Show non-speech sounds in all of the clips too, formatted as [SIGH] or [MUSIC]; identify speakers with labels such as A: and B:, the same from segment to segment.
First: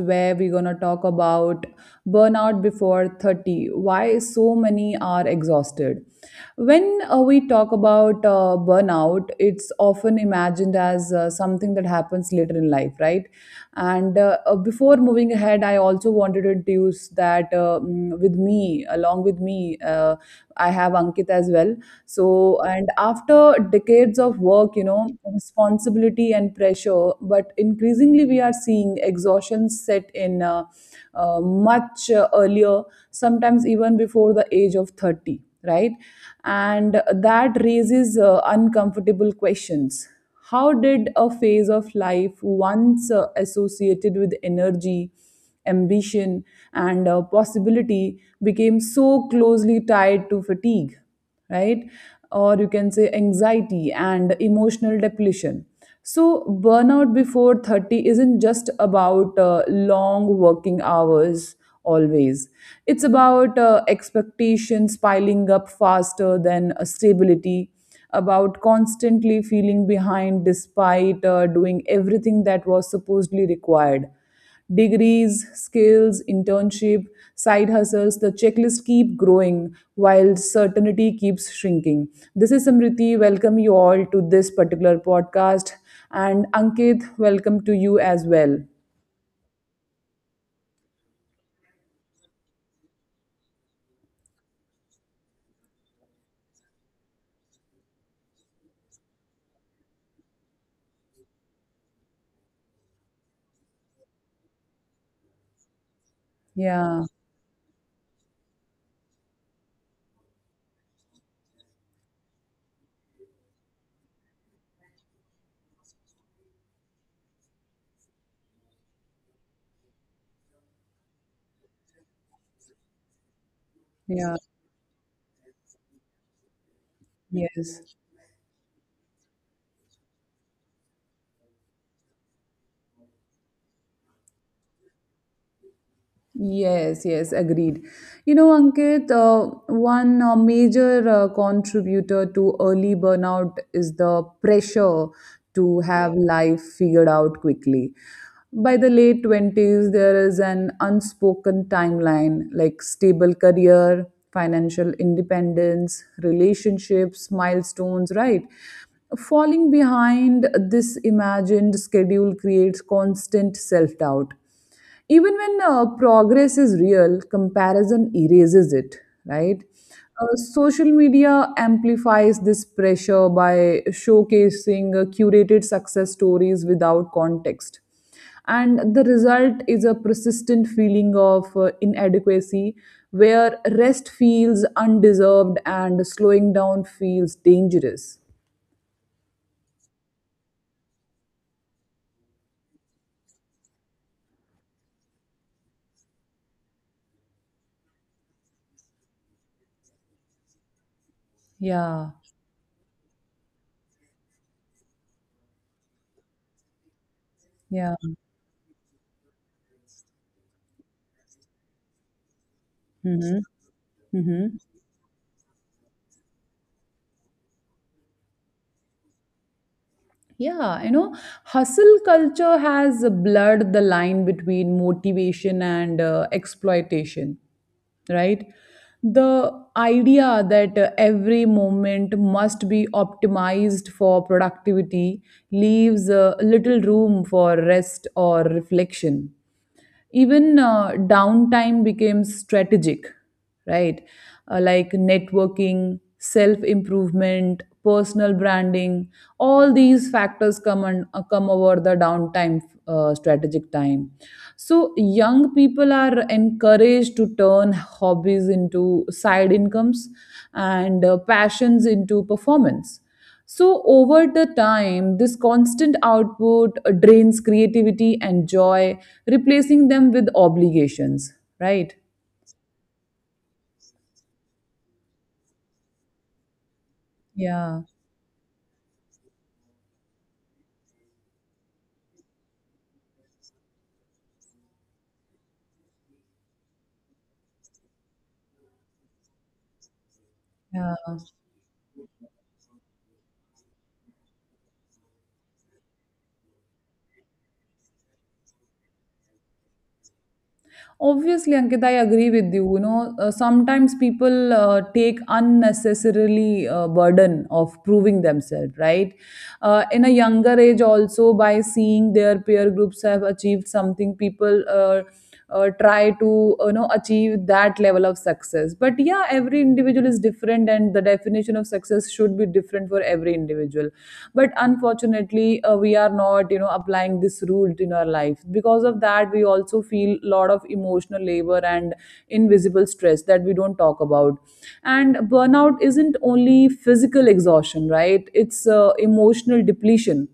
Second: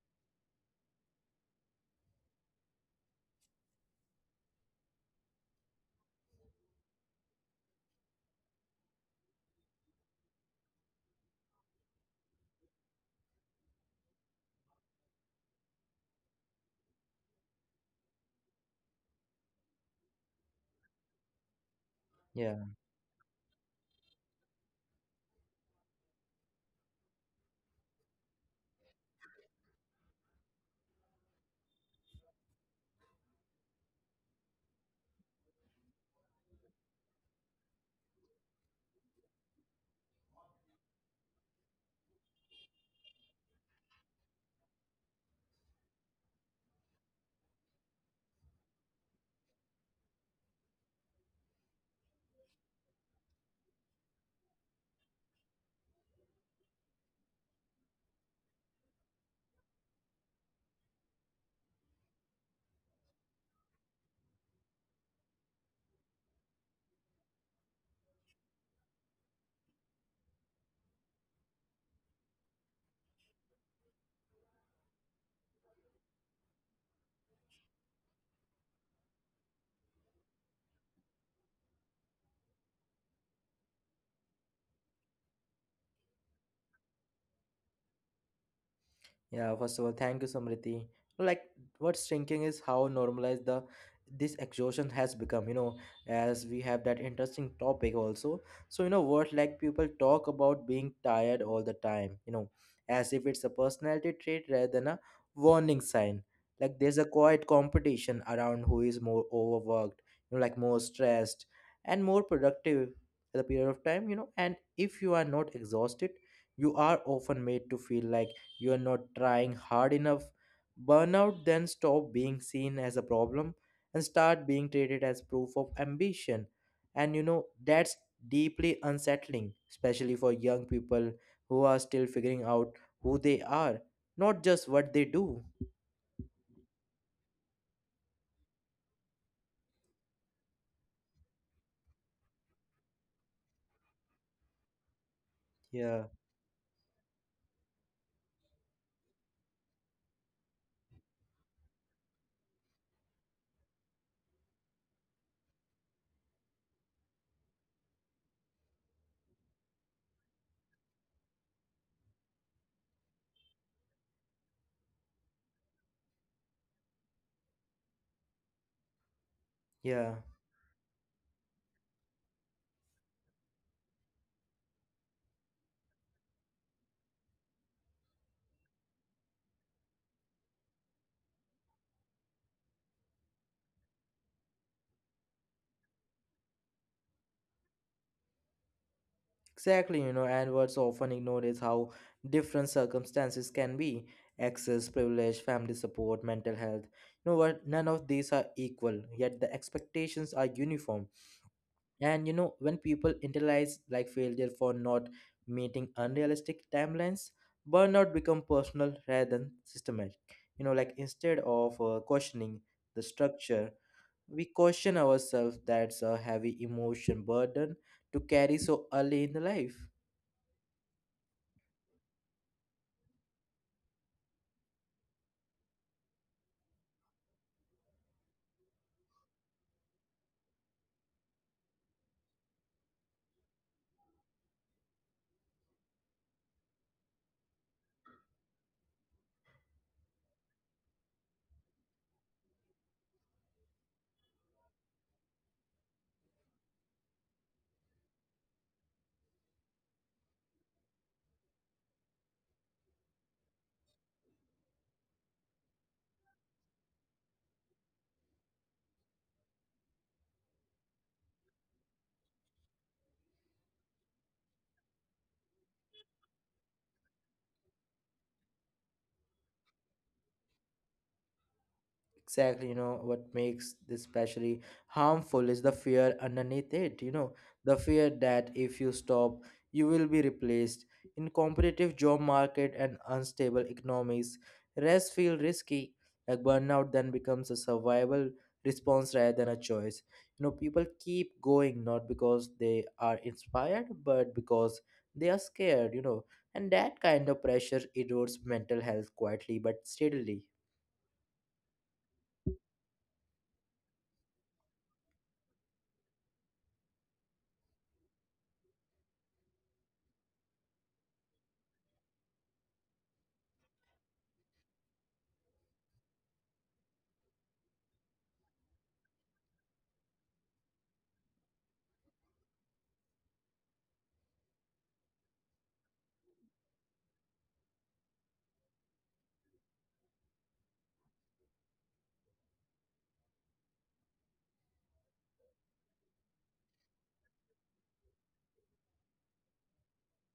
A: where we're going to talk about burnout before 30. Why so many are exhausted? When we talk about burnout, it's often imagined as something that happens later in life, right? And Before moving ahead, I also wanted to introduce that with me, along with me, I have Ankit as well. So,
B: Yeah,
A: and after decades of work, you know, responsibility and pressure, but increasingly we are seeing exhaustion set in much earlier, sometimes even before the age of 30, right? And that raises uncomfortable questions. How did a phase of life once associated with energy, ambition, and possibility became so closely tied to fatigue, right? Or you can say anxiety and emotional depletion. So, burnout before 30 isn't just about long working hours always. It's about expectations piling up faster than stability, about constantly feeling behind despite doing everything that was supposedly required. Degrees, skills, internship, side hustles, the checklist keep growing while certainty keeps shrinking. This is Samriti. Welcome you all to this particular podcast. And Ankit, welcome to you as well.
B: yeah. First of all, thank you, Samriti. Like, what's thinking is how normalized the this exhaustion has become. You know, as we have that interesting topic also. So you know what, like people talk about being tired all the time. You know, as if it's a personality trait rather than a warning sign. Like there's
A: Yeah,
B: a quiet competition around who is more overworked, you know, like more stressed and more productive at the period of time. You know, and if you are not exhausted, you are often made to feel like you are not trying hard enough. Burnout then stop being seen as a problem and
A: yeah,
B: start being treated as proof of ambition. And you know,
A: yes.
B: that's deeply unsettling, especially for young people who are still figuring out who they are, not just what they do.
A: Yes, yes, agreed. You know, Ankit, one major contributor to early burnout is the pressure to
B: Yeah,
A: have life figured out quickly. By the late 20s, there is an unspoken timeline like stable career, financial independence, relationships, milestones, right? Falling behind this imagined schedule creates constant self doubt even when progress is real, comparison erases it, right.
B: yeah,
A: Social media amplifies this pressure by showcasing curated success stories without context, and the result is a persistent feeling of inadequacy where rest feels undeserved and slowing down feels dangerous.
B: exactly. You know, and what's often ignored is how different circumstances can be access, privilege, family support, mental health. You know what? None of these are equal, yet the expectations are uniform.
A: Yeah,
B: And you know, when people internalize like failure for not meeting unrealistic timelines,
A: yeah,
B: burnout become personal rather than systematic. You know, like instead of questioning the
A: mm-hmm.
B: structure, we
A: Mm-hmm.
B: caution ourselves. That's a heavy emotion burden to carry so early in the life.
A: Yeah, you know, hustle culture has blurred the line between motivation and exploitation, right? The idea that every moment must be optimized for productivity leaves little room for rest or reflection. Even downtime became strategic, right. Like networking, self improvement, personal branding, all these factors come and come over the downtime, strategic time. So young people are encouraged to turn hobbies into side incomes and passions into performance. So, over the time, this constant output drains creativity and joy, replacing them with obligations, right?
B: Exactly, you know what makes this especially harmful is the fear underneath it. You know, the
A: Yeah,
B: fear that if you stop, you will be replaced in competitive job market and unstable economies. Rest feel risky, like burnout then becomes a survival response rather than a choice. You know, people
A: yeah.
B: keep going not because they are inspired, but because they are scared. You know, and that kind of pressure erodes mental health quietly but steadily.
A: Obviously, Ankit, I agree with you. You know, sometimes people take unnecessarily burden of proving themselves, right? In a younger age, also by seeing their peer groups have achieved something, people try to you know achieve that level of success. But yeah, every individual is different, and the definition of success should be different for every individual. But unfortunately, we are not you know applying this ruled in our life, because of that we also feel a lot of emotional labor and invisible stress that we don't talk about. And burnout isn't only physical exhaustion, right, it's emotional depletion.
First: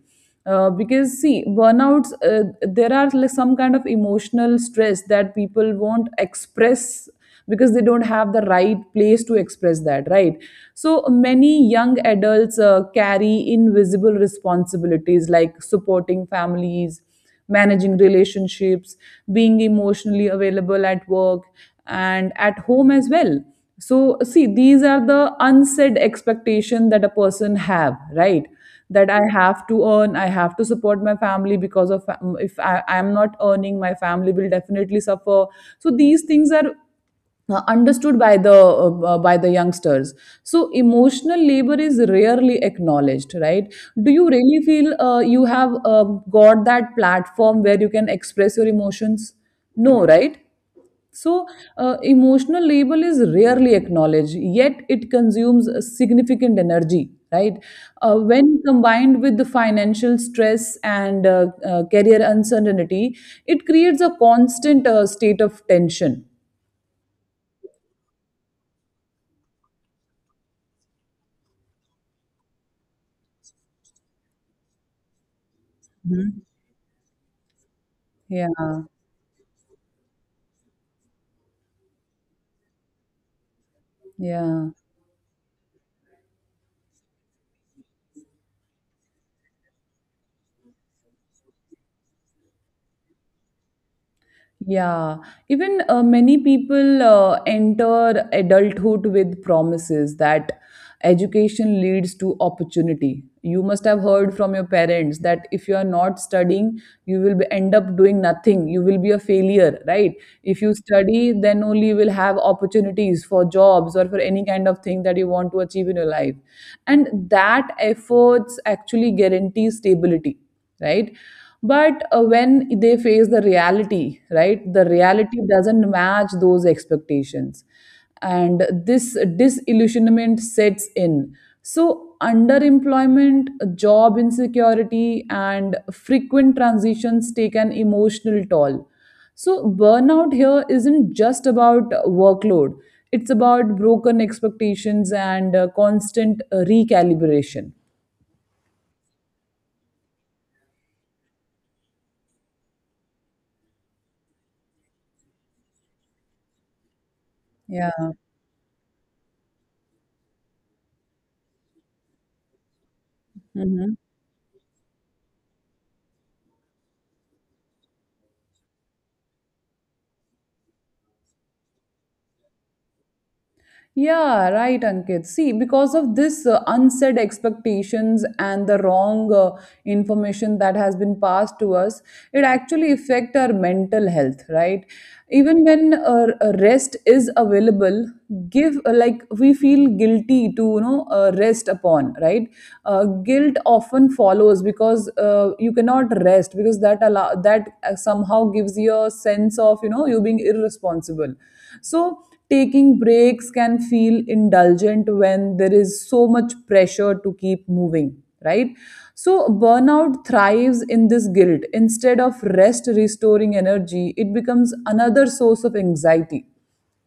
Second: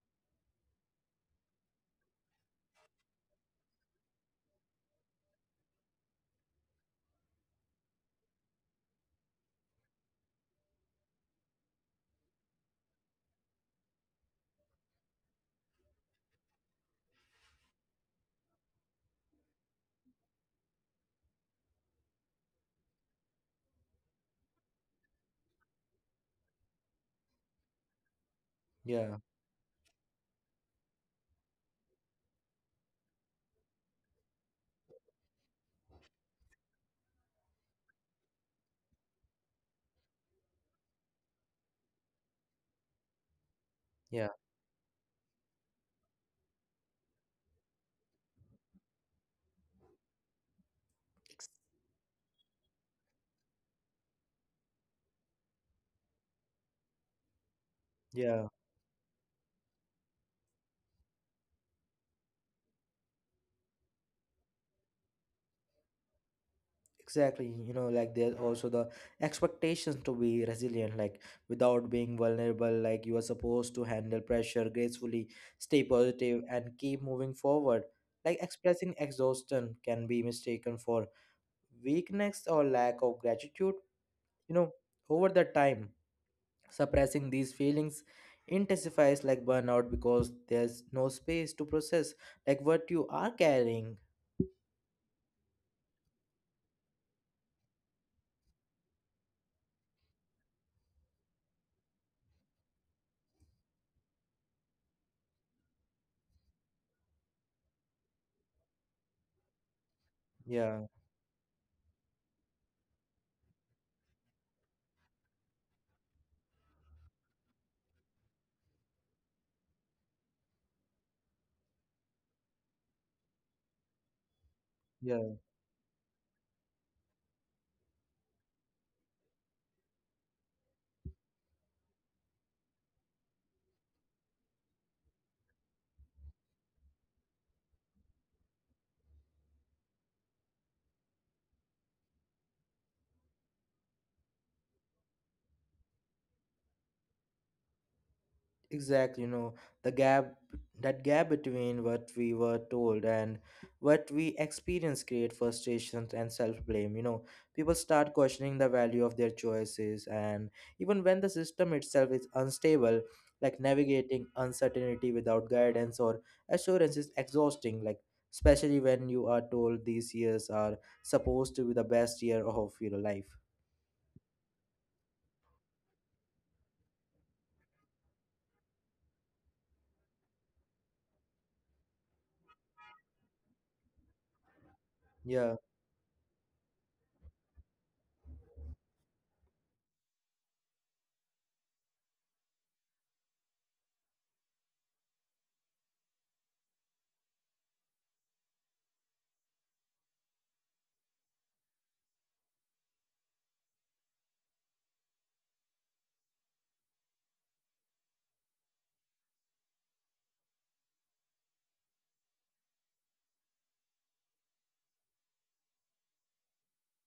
A: Because see, burnouts there are like some kind of emotional stress that people won't express because they don't have the right place to express that, right. So many young adults carry invisible responsibilities like supporting families, managing relationships, being emotionally available at work and at home as well. So see, these are the unsaid expectation that a person have, right. That
B: Yeah,
A: I have to earn, I have to support my family, because of if I am not earning my family will definitely suffer. So these things are understood by the youngsters. So emotional labor is rarely acknowledged, right. Do you
B: yeah.
A: really feel you have got that platform where you can express your emotions? No, right. So, emotional labor is rarely acknowledged, yet it consumes a significant energy, right?
B: Yeah,
A: When combined with the financial stress and career uncertainty, it creates a constant state of tension.
B: exactly. You know, like there's also the expectations to be resilient, like without being vulnerable, like you are supposed to handle pressure gracefully, stay
A: Mhm.
B: positive, and keep moving forward. Like
A: Yeah,
B: expressing exhaustion can be mistaken for weakness or lack of gratitude. You
A: yeah,
B: know, over the time, suppressing these feelings intensifies like burnout because there's no space to process like what you are carrying.
A: yeah. Even many people enter adulthood with promises that education leads to opportunity. You must have heard from your parents that if you are not studying, you will be, end up doing nothing. You will be a failure, right? If you
B: Yeah,
A: study, then only you will have opportunities for jobs or for any kind of thing that you want to achieve in your life. And that efforts actually guarantee stability, right. But when they face the reality, right, the
B: yeah.
A: reality doesn't match those expectations, and this disillusionment sets in. So underemployment, job insecurity and frequent transitions take an emotional toll. So burnout here isn't just about workload, it's about broken expectations and constant recalibration.
B: Exactly, you know, the gap, that gap between what we were told and what we experience create frustrations and self-blame. You know, people
A: Yeah.
B: start questioning the value of their choices and even when the system itself is unstable, like
A: Mm-hmm.
B: navigating uncertainty without guidance or assurance is exhausting, like especially when you are told these years are supposed to be the best year of your life.
A: Yeah, right, Ankit. See, because of this unsaid expectations and the wrong information that has been passed to us, it actually affect our mental health, right?
B: Yeah,
A: Even when rest is available, give like we feel guilty to you know rest upon, right? Guilt often follows because you cannot rest because that allow that somehow gives you a sense of you know you being irresponsible. So taking breaks can feel indulgent when there is so much pressure to keep moving, right. So burnout thrives in this guilt. Instead of rest restoring energy, it becomes another source of anxiety,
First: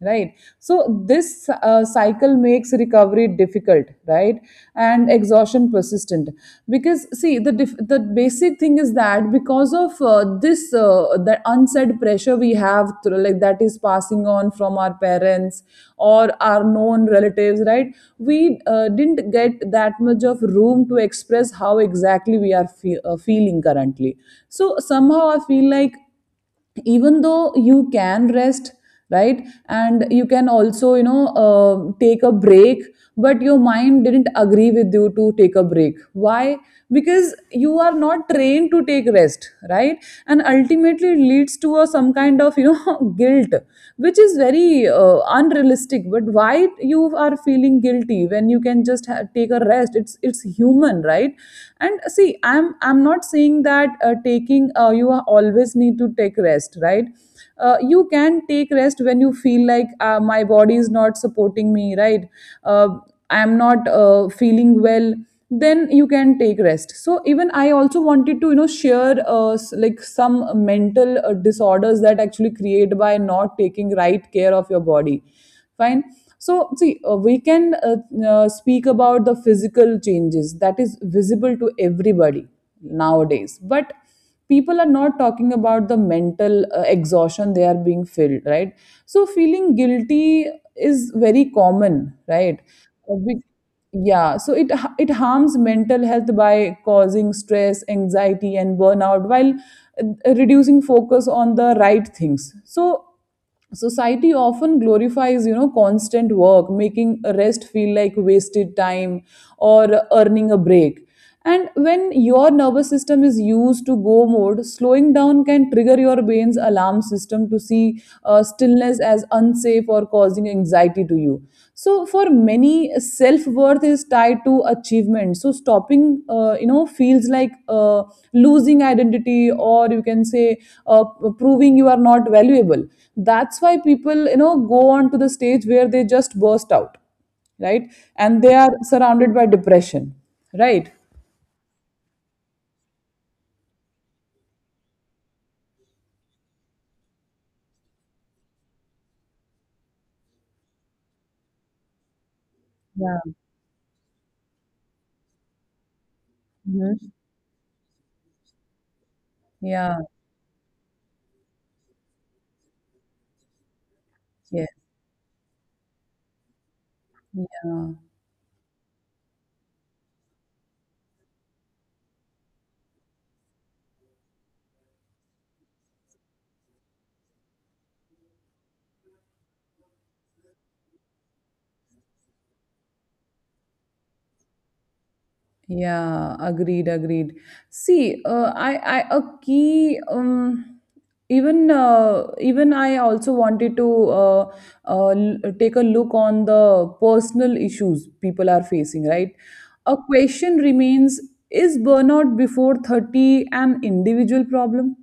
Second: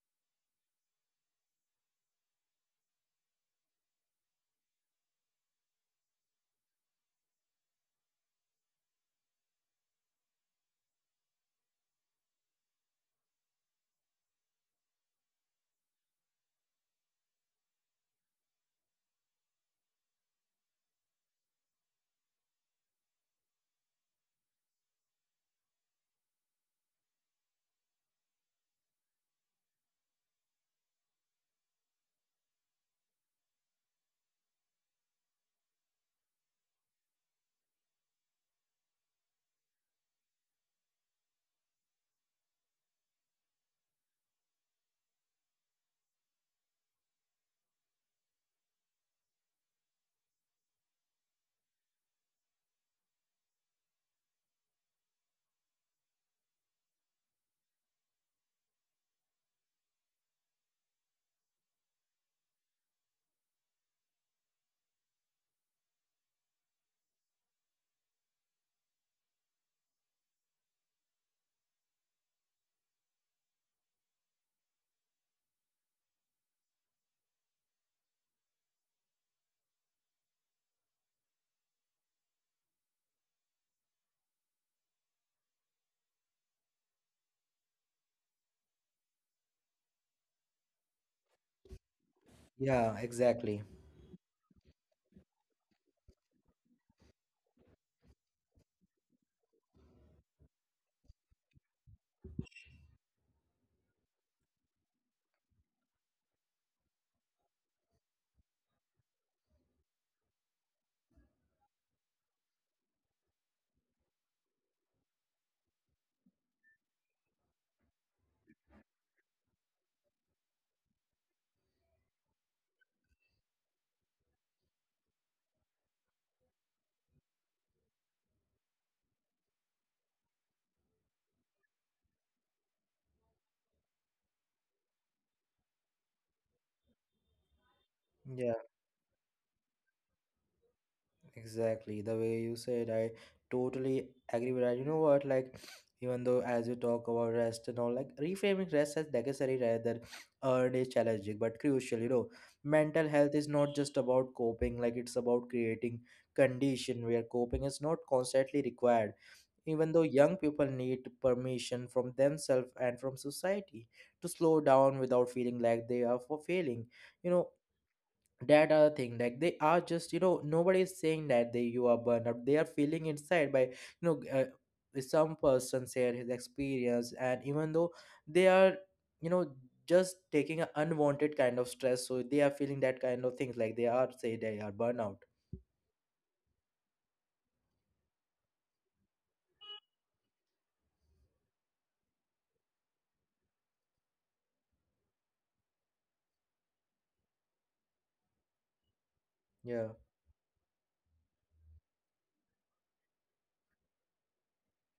A: right. So this cycle makes recovery difficult, right, and exhaustion persistent. Because see, the basic thing is that because of this that unsaid pressure we have through, like that is passing on from our parents or our known relatives, right. We didn't get that much of room to express how exactly we are feeling currently. So somehow I feel like even though you can rest, right, and you can also you know take a break, but your mind didn't agree with you to take a break. Why? Because you are not trained to take rest, right. And ultimately it leads to a, some kind of you know [LAUGHS] guilt, which is very unrealistic. But why you are feeling guilty when you can just take a rest? It's human, right. And see, I'm not saying that taking you you always need to take rest, right. You can take rest when you feel like my body is not supporting me, right. uh, I am not feeling well, then you can take rest. So even I also wanted to you know share like some mental disorders that actually create by not taking right care of your body, fine. So see, we can speak about the physical changes that is visible to everybody nowadays, but people are not talking about the mental exhaustion they are being filled, right. So feeling guilty is very common, right.
B: yeah,
A: Uh, we-
B: exactly.
A: yeah, so it harms mental health by causing stress, anxiety and burnout, while reducing focus on the right things. So society often glorifies you know constant work, making rest feel like wasted time or earning a break. And when your nervous system is used to go mode, slowing down can trigger your brain's alarm system to see stillness as unsafe or causing anxiety to you. So for many, self worth is tied to achievement, so stopping you know feels like losing identity, or you can say uh, proving you are not valuable. That's why people you know go on to the stage where they just burst out, right, and they
B: Yeah.
A: are surrounded by depression, right.
B: Exactly, the way you said, I totally agree with that. You know what, like, even though as we talk about rest and all, like, reframing rest as necessary rather than earned is challenging but crucial. You know, mental
A: Yeah.
B: health is not just about coping, like, it's about creating condition
A: Mhm.
B: where coping is not constantly required. Even
A: Yeah,
B: though young people need permission from themselves and from society to slow
A: yes,
B: down without feeling like they are for failing. You know,
A: yeah.
B: that other thing like they are just, you know, nobody is saying that they, you are burned out, they are feeling inside by know uh, some person share his experience, and even though they are, you know, just taking an unwanted kind of stress, so they are feeling that kind of things like they are, say they are burnout.
A: Yeah, agreed, agreed. See, a key, even I also wanted to take a look on the personal issues people are facing, right?
B: Yeah.
A: A question remains: Is burnout before 30 an individual problem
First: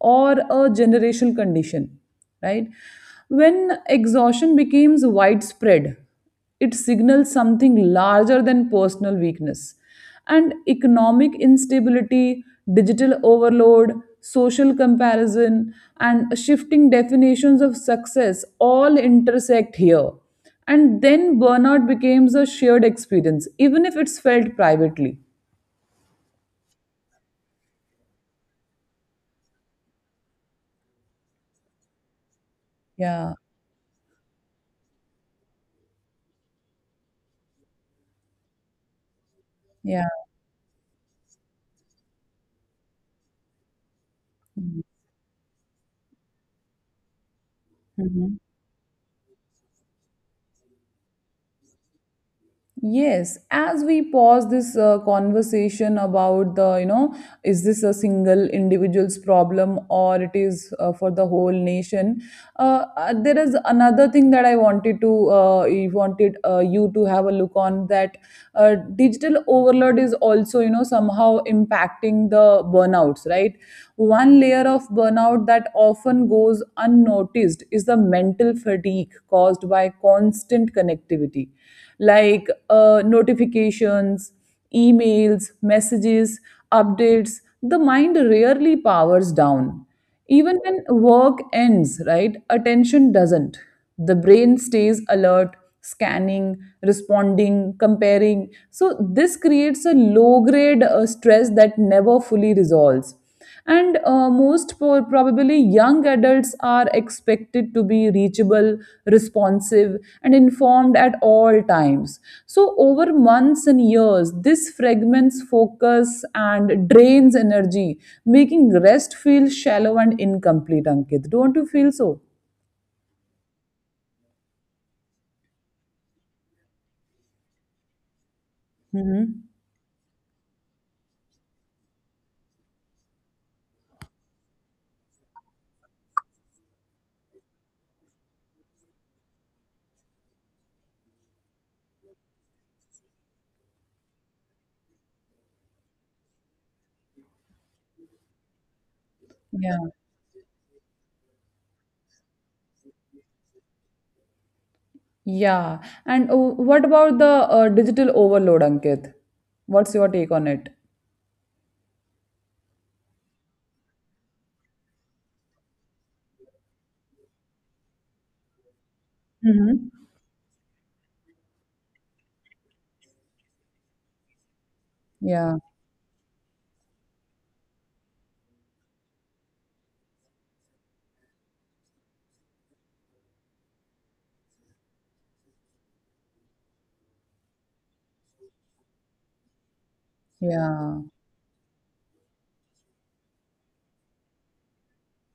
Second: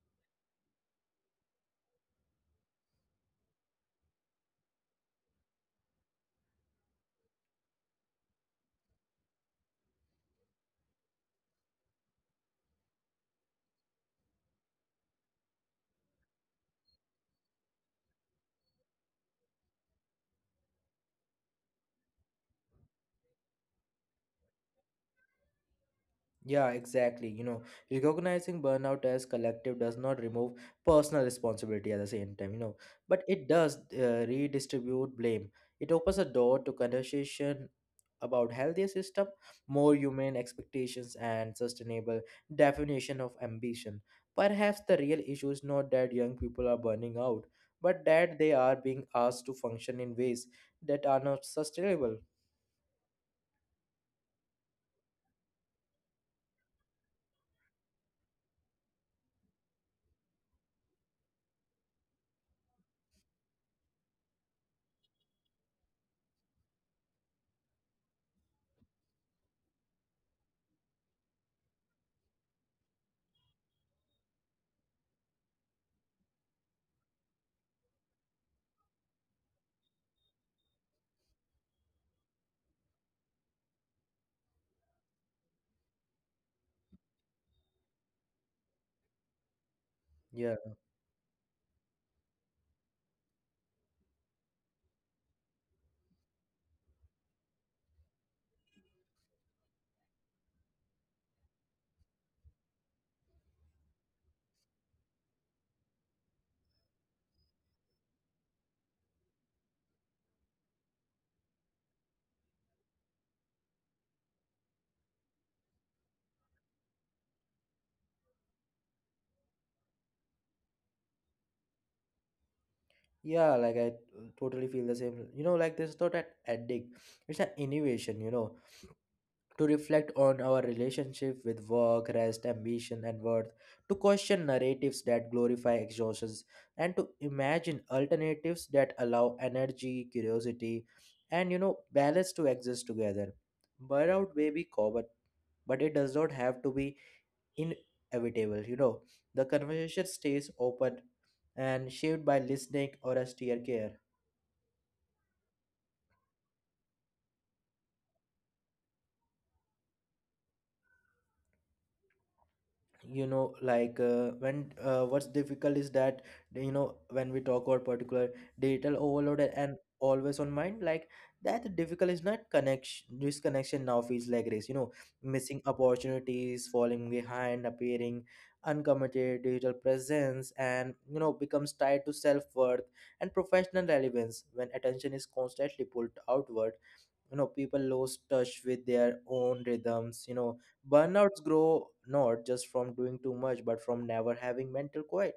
A: or a generational condition, right? When exhaustion becomes widespread, it signals something larger than personal weakness, and economic instability, digital overload, social comparison, and shifting definitions of success all intersect here. And then burnout becomes a shared experience, even if it's felt privately.
B: Yeah, exactly. You know, recognizing burnout as collective does not remove personal responsibility at the same time, you know, but
A: Yeah,
B: it does redistribute blame. It opens a door to conversation about healthier system, more
A: yeah.
B: humane expectations and sustainable definition of ambition. Perhaps the real issue is not that young people are burning out, but that
A: Mhm.
B: they are being asked to function in ways that are not sustainable.
A: Yes, as we pause this conversation about the, you know, is this a single individual's problem or it is for the whole nation? There is another thing that I wanted to, I wanted you to have a look on that. Digital overload is also, you know, somehow impacting the burnouts, right? One layer of burnout that often goes unnoticed is the mental fatigue caused by constant connectivity like notifications, emails, messages, updates. The mind rarely powers down.
B: Yeah.
A: Even when work ends, right, attention doesn't. The brain stays alert, scanning, responding, comparing. So, this creates a low grade stress that never fully resolves and probably young adults are expected to be reachable, responsive, and informed at all times. So over months and years this fragments focus and drains energy, making rest feel shallow and incomplete. Ankit, don't you feel so?
B: Yeah, like I totally feel the same. You know, like this is not an ending, it's an innovation, you know,
A: Hmm.
B: to reflect on our relationship with work, rest, ambition, and worth, to question narratives that glorify exhaustions, and to imagine alternatives that allow energy, curiosity, and, you know, balance to exist together. Burnout may be common, but it does not have to be inevitable. You know, the
A: Yeah,
B: conversation stays open and shaped by listening or austere care.
A: yeah. And what about the digital overload, Ankit? What's your take on it?
B: You know, like when what's difficult is that, you know, when we talk about particular digital overload and
A: Hmm.
B: always on mind, like that the difficult is not connection, disconnection now feels like race. You know,
A: Yeah,
B: missing opportunities, falling behind, appearing uncommitted, digital presence and, you know, becomes tied to self-worth and professional relevance. When attention is constantly pulled outward, you know, people lose touch with their own rhythms. You know,
A: yeah.
B: burnouts grow not just from doing too much but from never having mental quiet.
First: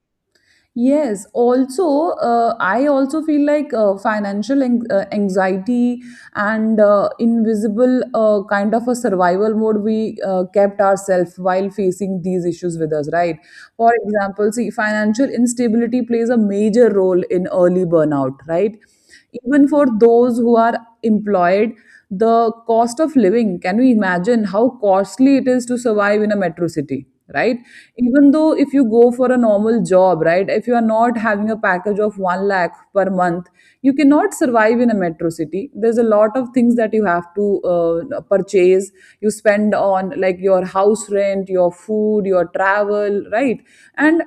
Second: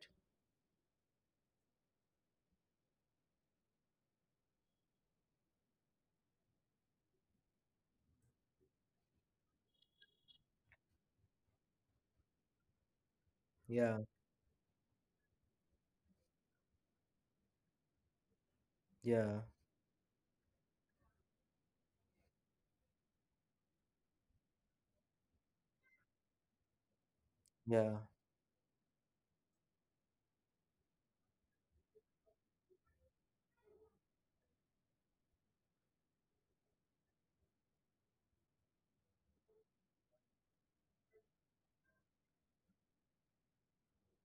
A: Yes, also, I also feel like financial anxiety and invisible kind of a survival mode we kept ourselves while facing these issues with us, right? For
B: Yeah,
A: example, see, financial instability plays a major role in early burnout, right?
B: yeah,
A: Even for those who are employed, the cost of living, can you imagine how costly it is to survive in a metro city? Right?
B: yeah,
A: Even though if you go for a normal job, right, if you are not having a package of 1 lakh per month, you cannot survive in a metro city. There's a lot of things that you have to purchase. You spend on like your house rent, your food, your travel, right? And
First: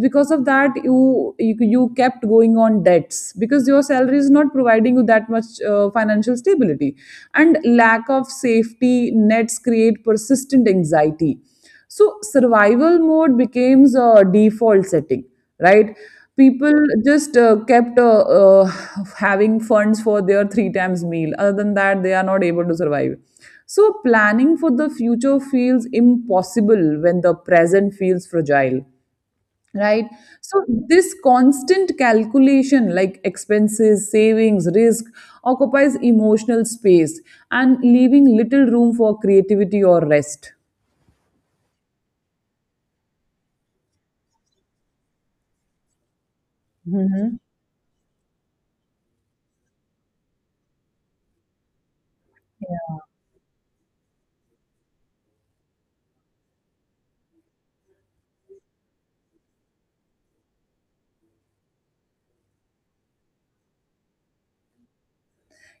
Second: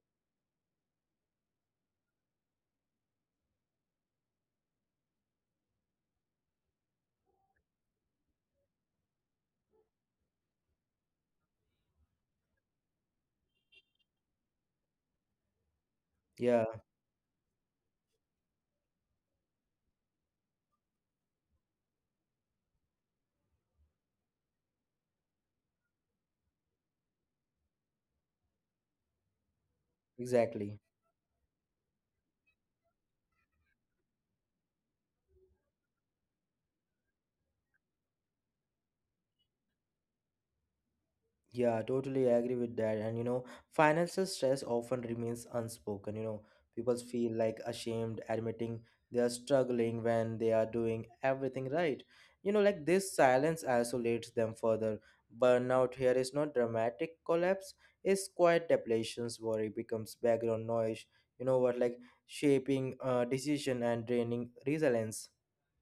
A: because of that you kept going on debts because your salary is not providing you that much financial stability, and lack of safety nets create persistent anxiety. So survival mode becomes a default setting, right?
B: yeah,
A: People just kept having funds for their three times meal, other than that they are not able to survive. So planning for the future feels impossible when the present feels fragile, right? So
B: exactly.
A: this constant calculation like expenses, savings, risk occupies emotional space, and leaving little room for creativity or rest.
B: Yeah, totally agree with that. And you know, financial stress often remains unspoken. You know, people feel
A: Mhm.
B: like ashamed admitting they are struggling when they are doing everything right. You know, like this silence isolates them further. Burnout here is not dramatic collapse, it's quiet depletions. Worry becomes background noise. You know what, like shaping decision and draining resilience.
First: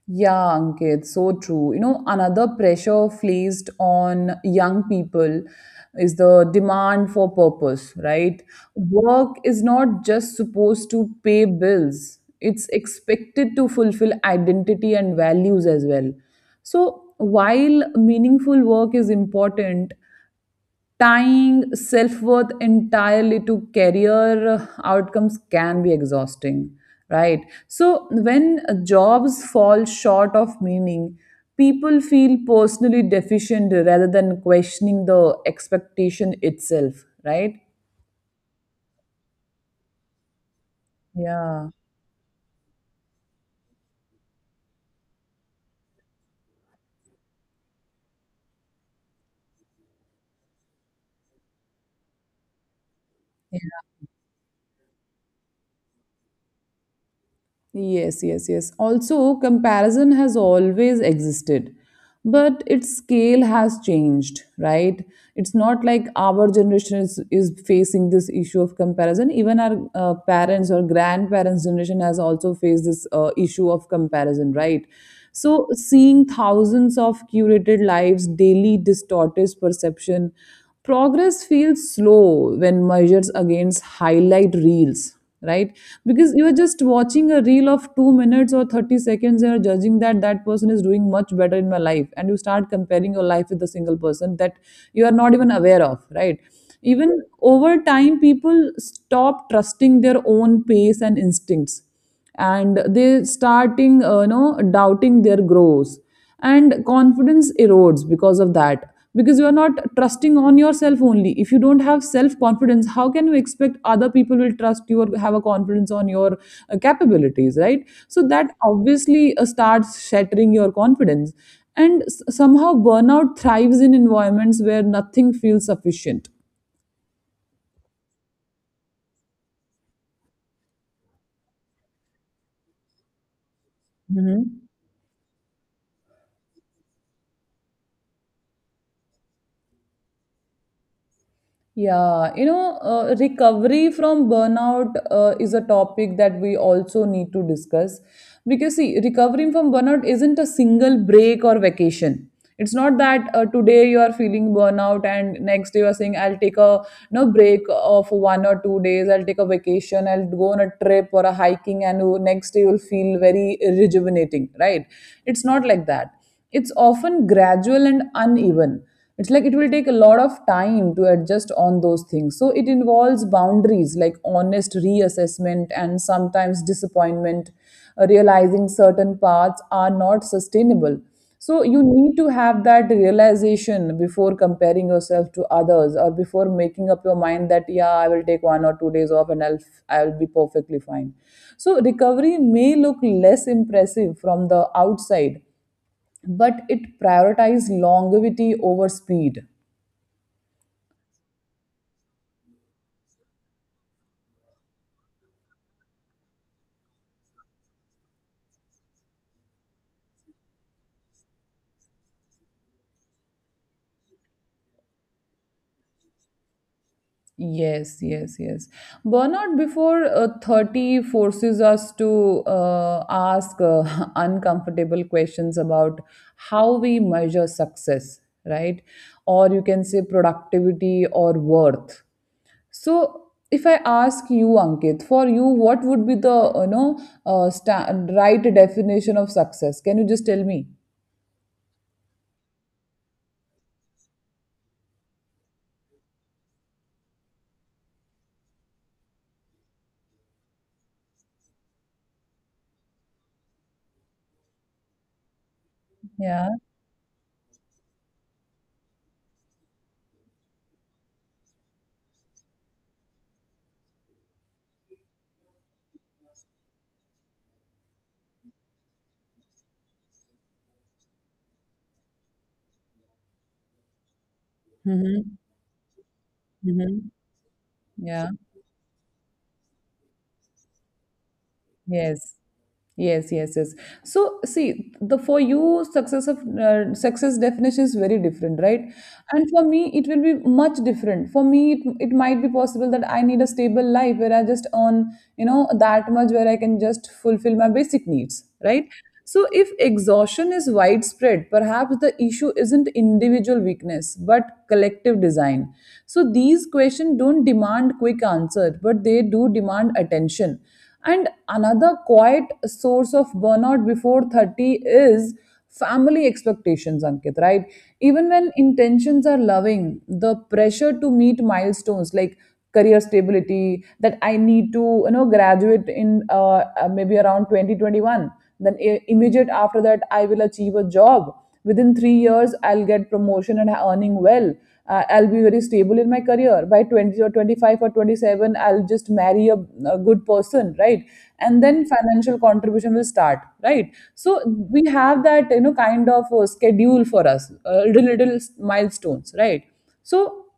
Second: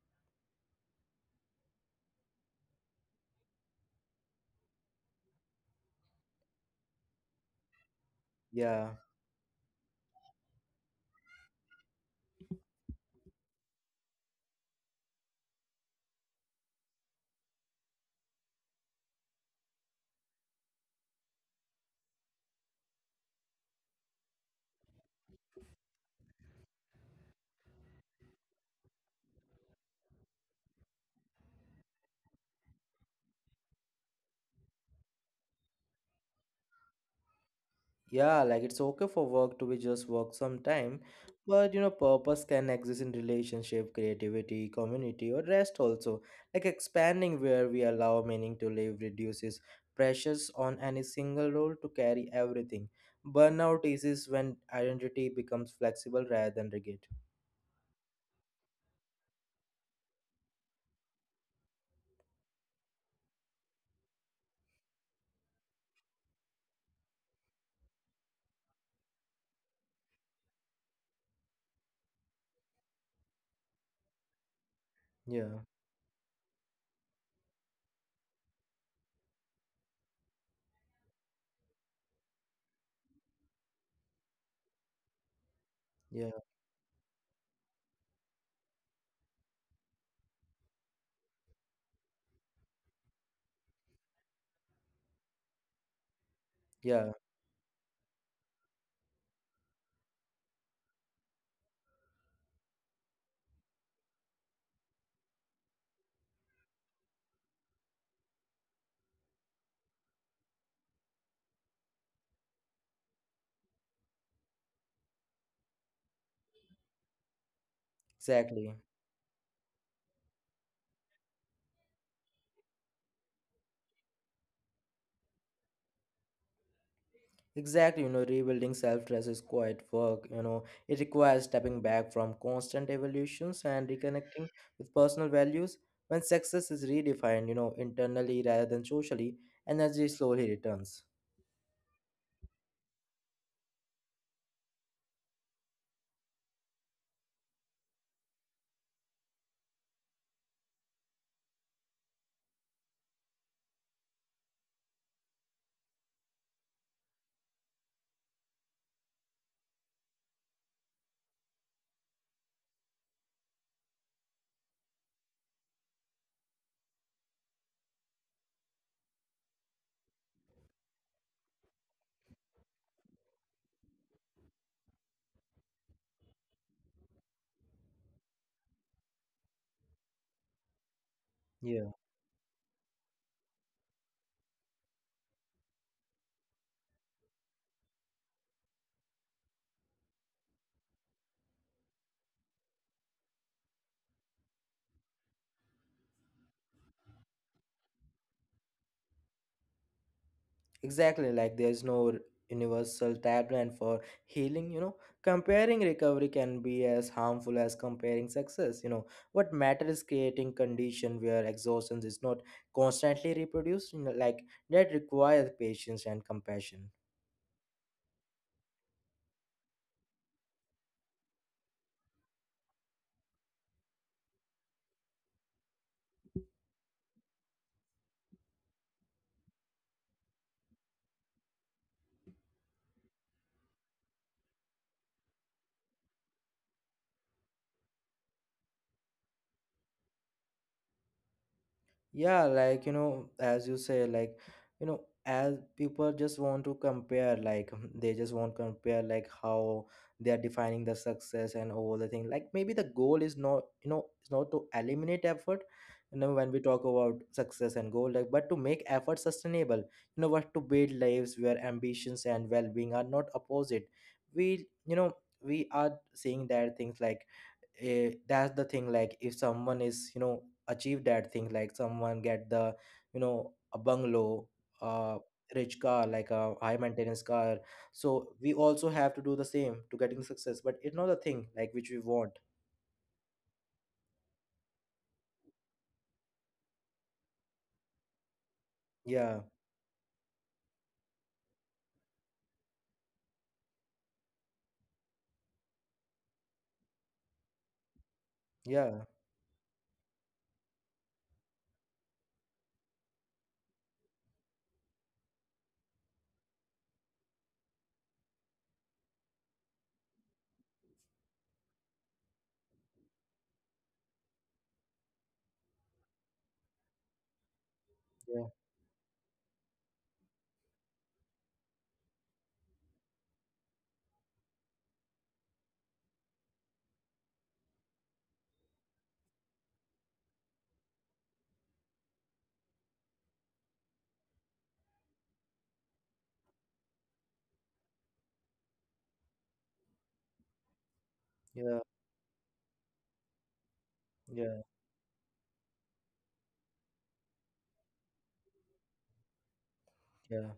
A: Yeah, Ankit, so true. You know, another pressure placed on young people is the demand for purpose, right?
B: Yeah.
A: Work is not just supposed to pay bills, it's expected to fulfill identity and values as well. So, while meaningful work is important, tying self worth entirely to career outcomes can be exhausting, right? So, when jobs fall short of meaning, people feel personally deficient rather than questioning the expectation itself, right?
B: Yeah, like it's okay for work to be just work sometime,
A: Yeah.
B: but you know, purpose can exist in relationship, creativity, community, or rest also. Like expanding where we allow meaning to live reduces pressures on any single role to carry everything. Burnout is when identity becomes flexible rather than rigid.
A: Yes, yes, yes. Also, comparison has always existed, but its scale has changed, right? It's not like our generation is facing this issue of comparison. Even our parents or grandparents' generation has also faced this issue of comparison, right?
B: Yeah,
A: So, seeing thousands of curated lives daily distorts perception. Progress feels slow when measured against highlight reels, right?
B: yeah,
A: Because you are just watching a reel of 2 minutes or 30 seconds and you're judging that that person is doing much better in my life, and you start comparing your life with a single person that you are not even aware of, right?
B: yeah,
A: Even over time people stop trusting their own pace and instincts, and they starting you know doubting their growth, and confidence erodes because of that. Because you are not trusting on yourself. Only if you don't have self confidence, how can you expect other people will trust you or have a confidence on your capabilities, right? So that
B: exactly.
A: obviously starts shattering your confidence. And somehow burnout thrives in environments where nothing feels sufficient.
B: Exactly, you know, rebuilding self-trust is quite work, you know. It requires stepping back from constant evolutions and reconnecting
A: Mhm.
B: with personal values. When success is redefined, you know, internally rather than socially, energy slowly returns.
A: Yeah, you know, recovery from burnout is a topic that we also need to discuss because see, recovering from burnout isn't a single break or vacation. It's not that today you are feeling burnout and next day you are saying I'll take a break of 1 or 2 days. I'll take a vacation. I'll go on a trip or a hiking, and next day you'll feel very rejuvenating, right? It's not like that. It's often gradual and uneven. It's like it will take a lot of time to adjust on those things. So it involves boundaries like honest reassessment and sometimes disappointment, realizing certain paths are not sustainable. So you
B: Yeah.
A: need to have that realization before comparing yourself to others or before making up your mind that yeah I will take 1 or 2 days off, and I'll be perfectly fine. So recovery may look less impressive from the outside, but it prioritized longevity over speed.
B: Exactly, like there's no universal tabland for healing, you know. Comparing recovery can be as harmful as comparing success, you know. What matters is creating condition where exhaustion is not constantly reproduced, you know, like that requires patience and compassion.
A: Yes, yes, yes. Burnout before 30 forces us to ask [LAUGHS] uncomfortable questions about how we measure success, right? Or you can say productivity or worth. So if I ask you Ankit, for you what would be the you know uh, sta- right definition of success? Can you just tell me?
B: Yeah, like you know, as you say, like you know, as people just want to compare, like [LAUGHS] they just want to compare, like how they are defining the success and all the thing. Like maybe the goal is not, you know, it's not to eliminate effort. You know,
A: Yeah.
B: when we talk about success and goal, like but to make effort sustainable. You know, what to build lives where ambitions and well-being are not opposite. We, you know, we are seeing that things like eh, that's the thing, like if someone is, you know, achieve that thing, like someone get the, you know, a bungalow, a
A: Mm-hmm.
B: rich car like a high
A: Mm-hmm.
B: maintenance car, so
A: Yeah.
B: we also have to do the same to getting success, but it's not the thing like which we want.
A: Yes, yes, yes, yes. So, see, the for you success of success definition is very different, right?
B: Yeah,
A: And for me, it will be much different. For me, it might be possible that I need a stable life where I just earn, you know, that much where I can just fulfill my basic needs, right?
B: yeah,
A: So, if exhaustion is widespread, perhaps the issue isn't individual weakness but collective design. So, these questions don't demand quick answers, but they do demand attention. And another quiet source of burnout before 30 is family expectations, Ankit, right? Even
B: yeah,
A: when intentions are loving, the pressure to meet milestones like career stability that I need to, you know, graduate in maybe around 2021, then immediate after that I will achieve a job within 3 years. I'll get promotion and earning well. I'll be very stable in my career by 20 or 25 or 27. I'll just marry a good person, right? And
B: yeah,
A: then financial contribution will start, right? So
B: yeah,
A: we have that you know kind of schedule for us, little milestones, right? So
B: yeah,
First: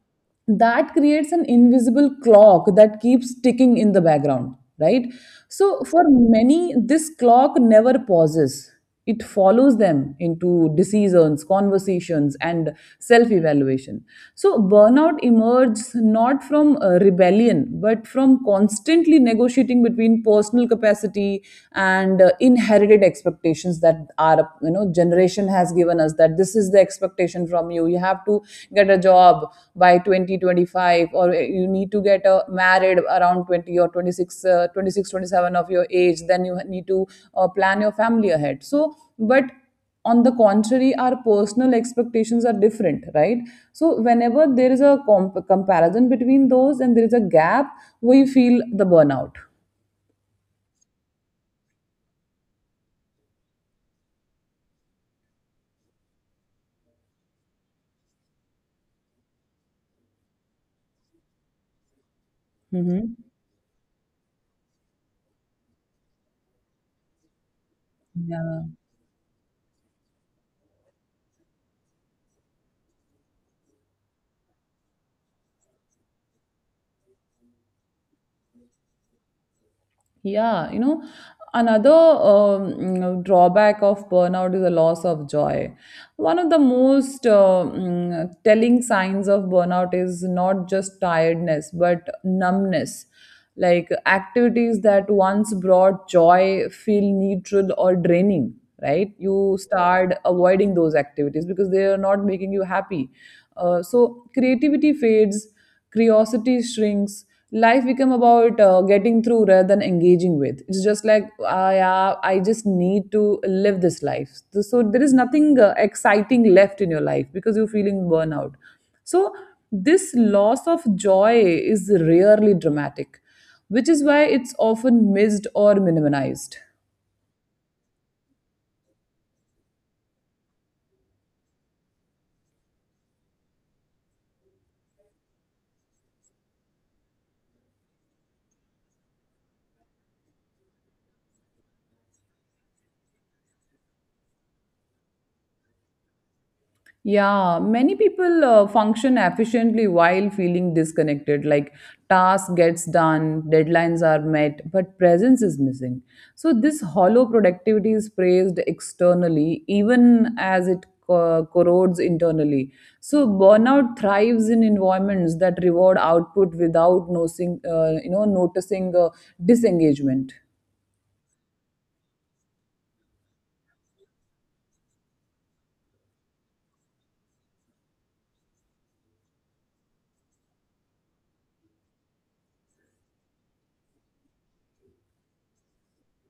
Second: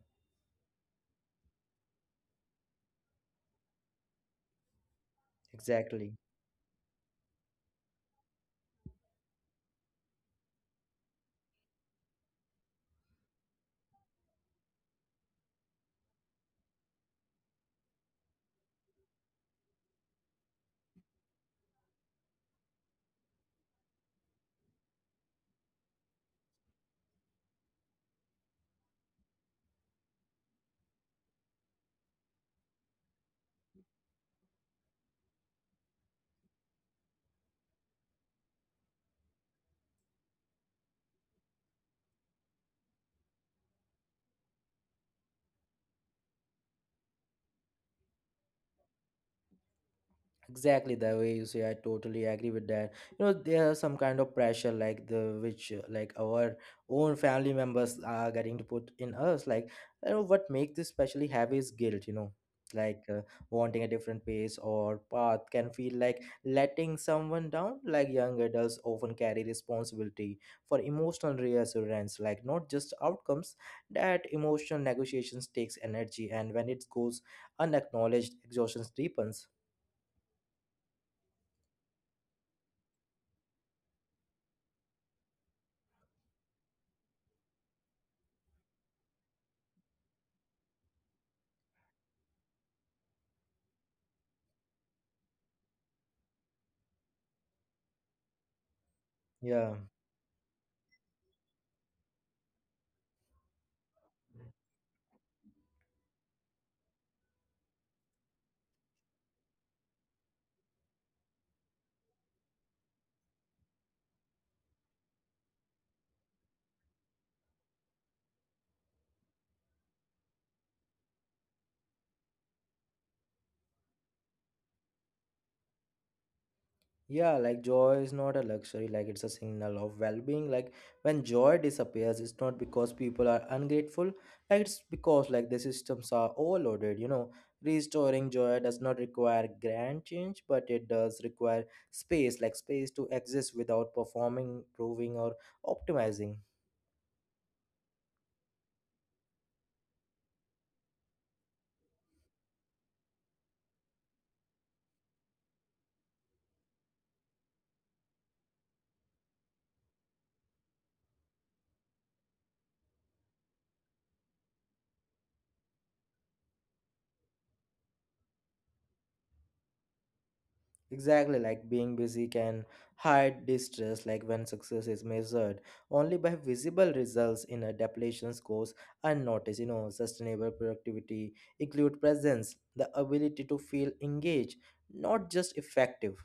A: that creates an invisible clock that keeps ticking in the background, right? So for
B: exactly.
A: many this clock never pauses. It follows them into decisions, conversations, and self evaluation. So burnout emerges not from rebellion but from constantly negotiating between personal capacity and inherited expectations that are you know generation has given us that this is the expectation from you. You have to get a job by 2025, or you need to get married around 20 or 26, 26, 27 of your age, then you need to plan your family ahead. So but on the contrary our personal expectations are different, right? So whenever there is a comparison between those and there is a gap, we feel the burnout.
B: Exactly the way you say, I totally agree with that. You know, there are some kind of pressure like the which like our own family members are getting to put in us. Like, you know, what makes this especially heavy is guilt. You know,
A: Hmm.
B: like wanting a different pace or path can feel like letting someone down. Like young
A: Yeah.
B: adults often carry responsibility for emotional reassurance, like not just outcomes. That emotional negotiations takes energy, and when it goes unacknowledged, exhaustion deepens.
A: Yeah, you know, another drawback of burnout is a loss of joy. One of the most telling signs of burnout is not just tiredness, but numbness. Like activities that once brought joy feel neutral or draining, right? You
B: Yeah.
A: start avoiding those activities because they are not making you happy. So creativity fades, curiosity shrinks, life become about getting through rather than engaging with. It's just like I just need to live this life. So there is nothing exciting left in your life because you're feeling burnout. So this loss of joy is rarely dramatic, which is why it's often missed or minimized.
B: Yeah, like joy is not a luxury, like it's a signal of well being. Like when joy disappears, it's not because people are ungrateful, like it's because like the systems are overloaded, you know. Restoring joy does not require grand change, but it does require space, like space to exist without performing, proving, or optimizing.
A: Yeah, many people function efficiently while feeling disconnected. Like task gets done, deadlines are met, but presence is missing. So this hollow productivity is praised externally, even as it corrodes internally. So burnout thrives in environments that reward output without noticing disengagement.
B: Exactly, like being busy can hide distress, like when success is measured only by visible results in a depletion goes unnoticed. You know, sustainable productivity include presence, the ability to feel engaged, not just effective.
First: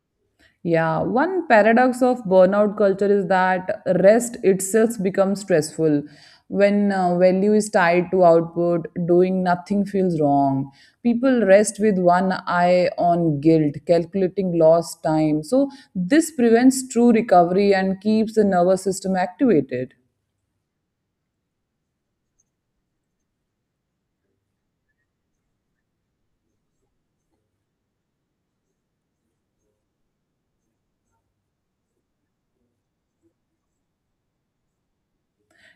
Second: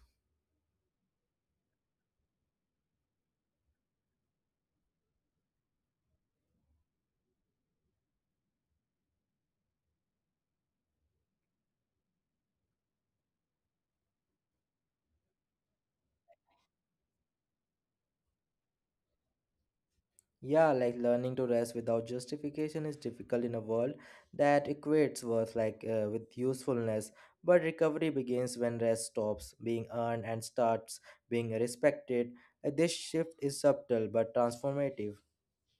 A: Yeah, one paradox of burnout culture is that rest itself becomes stressful. When value is tied to output, doing nothing feels wrong. People rest with one eye on guilt, calculating lost time. So, this prevents true recovery and keeps the nervous system activated.
B: Yeah, like learning to rest without justification is difficult in a world that equates worth like with usefulness. But recovery begins when rest stops being earned and starts being respected. This shift is subtle but transformative.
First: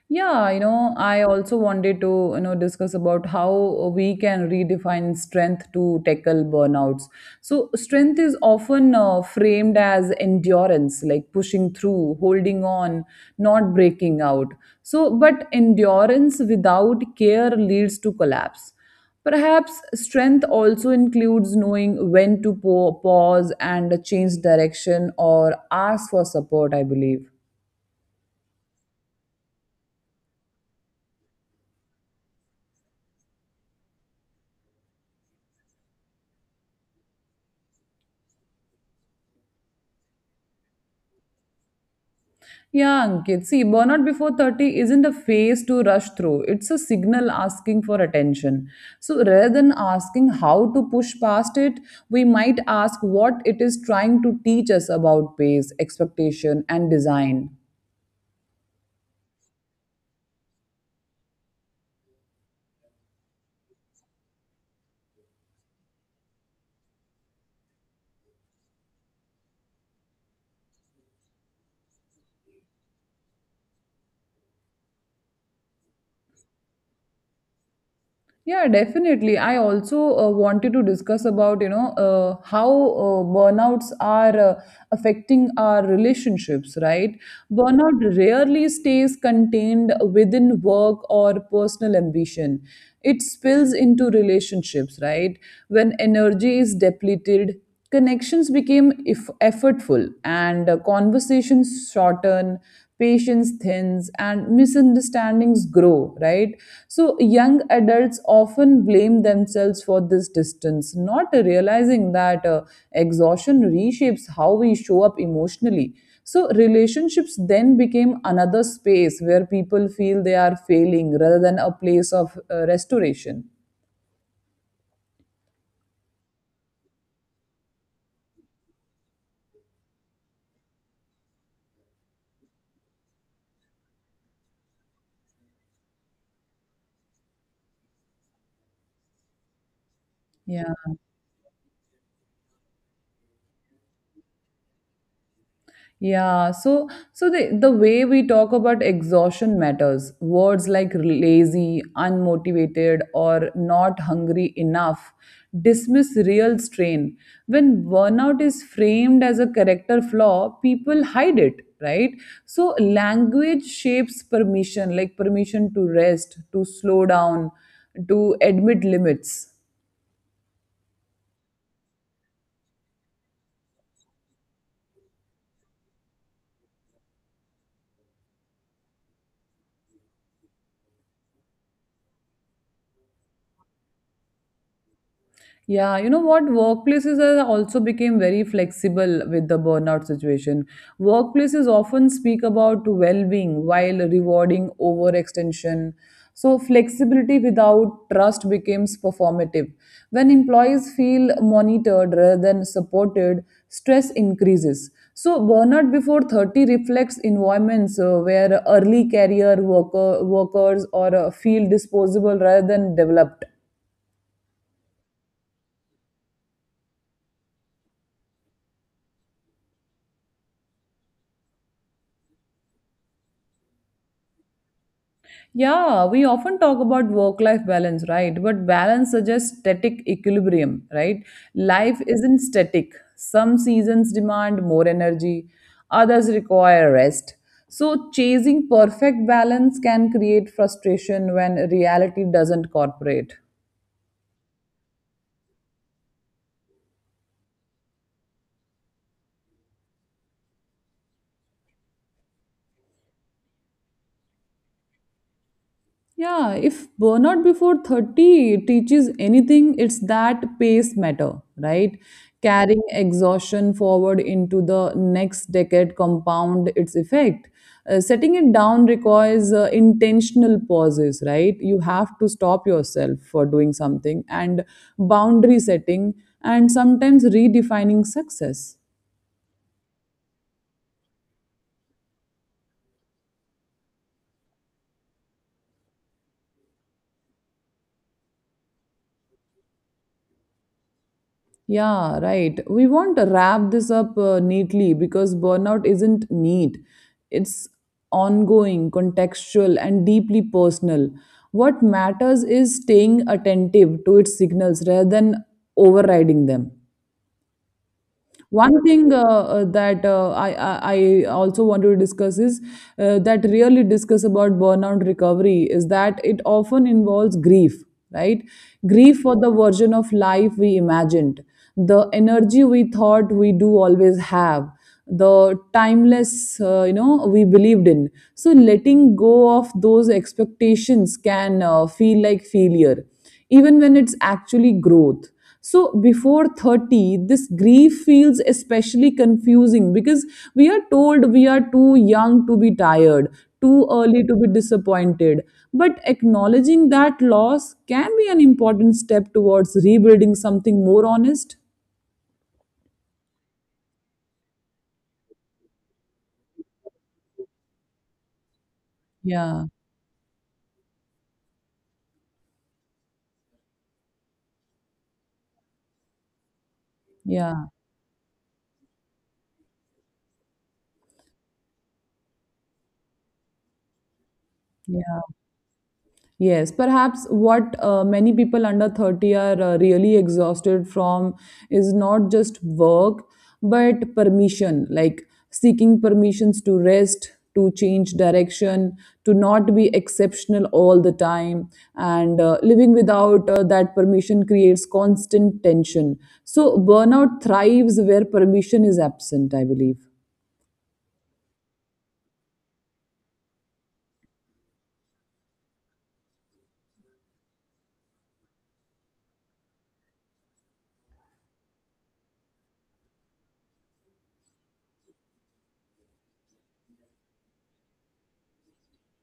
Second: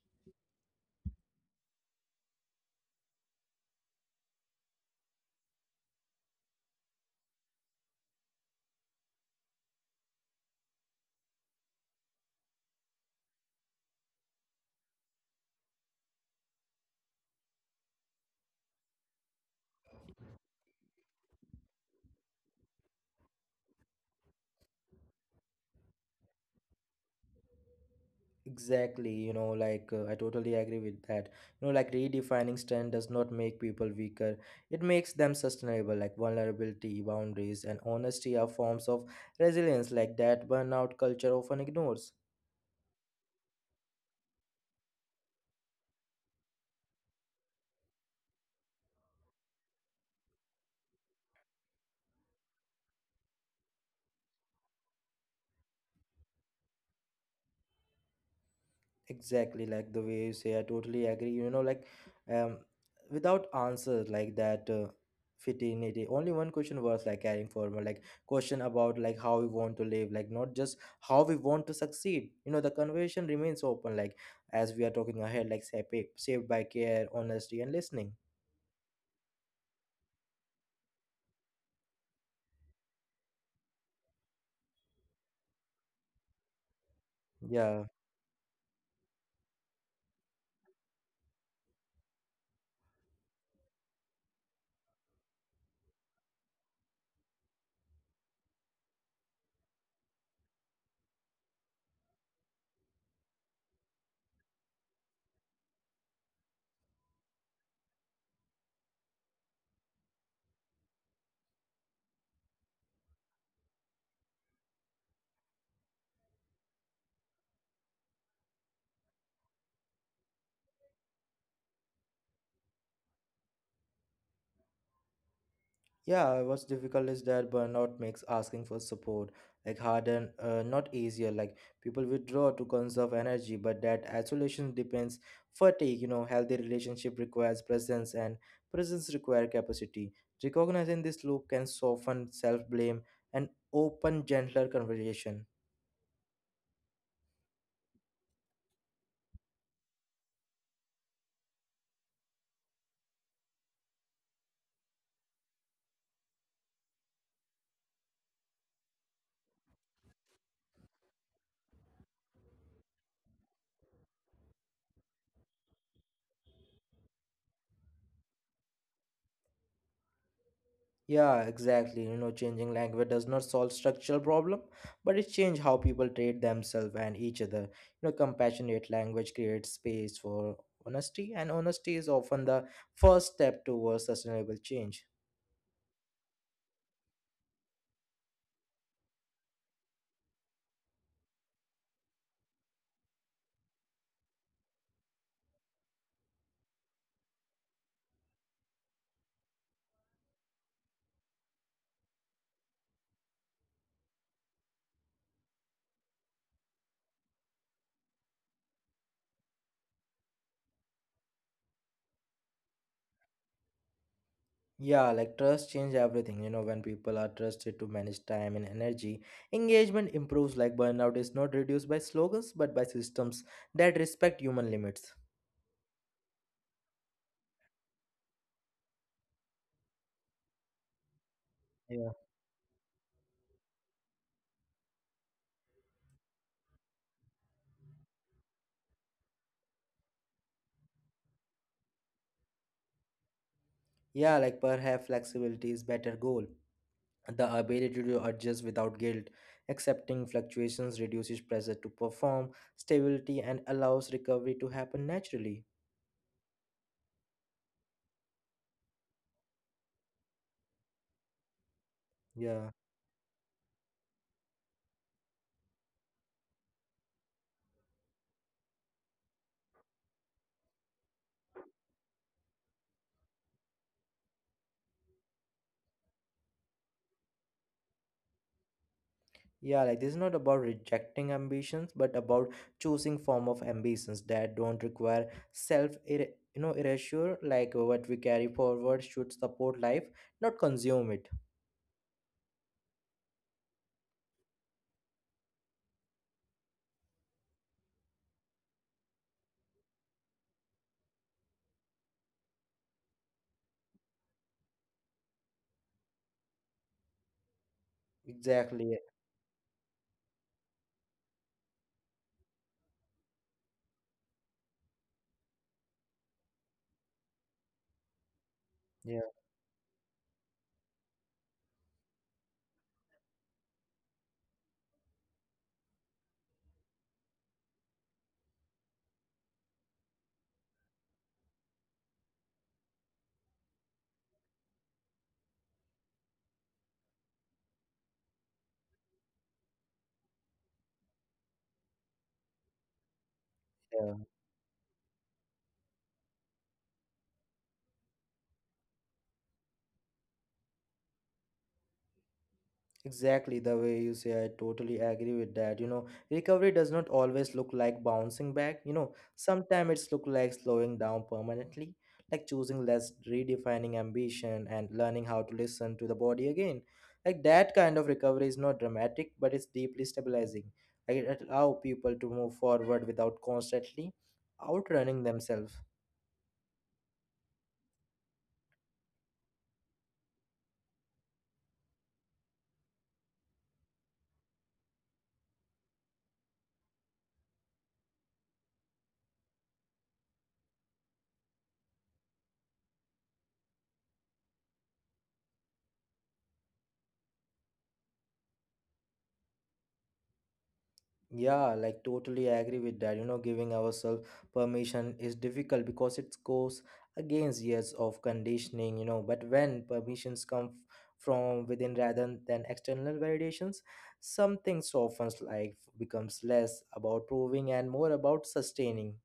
A: Yeah, you know, I also wanted to, you know, discuss about how we can redefine strength to tackle burnouts. So, strength is often framed as endurance, like pushing through, holding on, not breaking out. So, but endurance without care leads to collapse. Perhaps strength also includes knowing when to pause and change direction or ask for support, I believe.
B: Exactly, you know, like I totally agree with that. You know, like redefining strength does not make people weaker. It makes them sustainable. Like vulnerability, boundaries, and honesty are forms of resilience like that burnout culture often ignores.
A: Yeah, Ankit. See, burnout before 30 isn't a phase to rush through. It's a signal asking for attention. So rather than asking how to push past it, we might ask what it is trying to teach us about pace, expectation, and design.
B: Exactly, like the way you say, I totally agree. You know, like, um, without answers like that, fitting only one question was like carrying forward, like question about like how we want to live, like not just how we want to succeed. You know, the conversation remains open, like as we are talking ahead, like saved by care, honesty, and listening.
A: Yeah, definitely. I also wanted to discuss about, you know, how burnouts are affecting our relationships, right?
B: Yeah.
A: Burnout rarely stays contained within work or personal ambition. It spills into relationships, right? When energy is depleted, connections became if effortful, and conversations shorten, patience thins, and misunderstandings grow, right? So, young adults often blame themselves for this distance, not realizing that exhaustion reshapes how we show up emotionally. So, relationships then became another space where people feel they are failing rather than a place of restoration.
B: Yeah, what's difficult is that burnout makes asking for support like harder, not easier. Like people withdraw to conserve energy, but that isolation depends fatigue. You know, healthy relationship requires presence, and presence requires capacity.
A: Yeah.
B: Recognizing this loop can soften self blame and open gentler conversation.
A: Yeah, so the way we talk about exhaustion matters. Words like lazy, unmotivated, or not hungry enough dismiss real strain. When burnout is framed as a character flaw, people hide it, right? So language shapes permission, like permission to rest, to slow down, to admit limits.
B: Yeah, exactly. You know, changing language does not solve structural problem, but it change how people treat themselves and each other. You know, compassionate language creates space for honesty, and honesty is often the first step towards sustainable change.
A: Yeah, you know what? Workplaces are also became very flexible with the burnout situation. Workplaces often speak about well-being while rewarding overextension. So flexibility without trust becomes performative. When employees feel monitored rather than supported, stress increases. So burnout before 30 reflects environments where early career workers or feel disposable rather than developed.
B: Yeah, like trust change everything. You know, when people are trusted to manage time and energy, engagement improves. Like burnout is not reduced by slogans, but by systems that respect human limits.
A: Yeah, we often talk about work life balance, right? But balance suggests static equilibrium, right? Life
B: Yeah.
A: isn't static. Some seasons demand more energy, others require rest. So, chasing perfect balance can create frustration when reality doesn't cooperate.
B: Yeah, like perhaps flexibility is better goal. The ability to adjust without guilt, accepting fluctuations reduces pressure to perform, stability, and allows recovery to happen naturally.
A: Yeah, if burnout before 30 teaches anything, it's that pace matter, right?
B: Yeah.
A: Carrying exhaustion forward into the next decade compound its effect. Setting it down requires intentional pauses, right? You have to stop yourself for doing something and boundary setting and sometimes redefining success.
B: Yeah, like this is not about rejecting ambitions, but about choosing form of ambitions that don't require self, you know, erasure. Like what we carry forward should support life, not consume it.
A: Yeah, right. We want to wrap this up neatly because burnout isn't neat. It's ongoing, contextual, and deeply personal. What matters is staying attentive to its signals rather than overriding them. One
B: Exactly.
A: thing that I also want to discuss is that really discuss about burnout recovery is that it often involves grief, right?
B: Yeah.
A: Grief for the version of life we imagined, the energy we thought we do always have, the timeless we believed in. So letting go of those expectations can feel like failure, even when it's actually growth. So before 30, this grief feels especially confusing because we are told we are too young to be tired, too
B: Yeah.
A: early to be disappointed. But acknowledging that loss can be an important step towards rebuilding something more honest.
B: Exactly the way you say, I totally agree with that. You know, recovery does not always look like bouncing back. You know,
A: Yeah,
B: sometimes it's look like slowing down permanently, like choosing less, redefining ambition, and learning how to listen to the body again. Like
A: yeah,
B: that kind of recovery is not dramatic, but it's deeply stabilizing. Like it allows people to move forward without constantly outrunning
A: yeah.
B: themselves.
A: Yes, perhaps what many people under 30 are really exhausted from is not just work, but permission, like seeking permissions to rest, to change direction, to not be exceptional all the time. And living without that permission creates constant tension. So, burnout thrives where permission is absent, I believe.
B: Yeah, like totally agree with that. You know, giving ourselves permission is difficult because it goes against years of conditioning, you know. But when permissions come from within rather than external validations, something softens, like becomes less about proving and more about sustaining.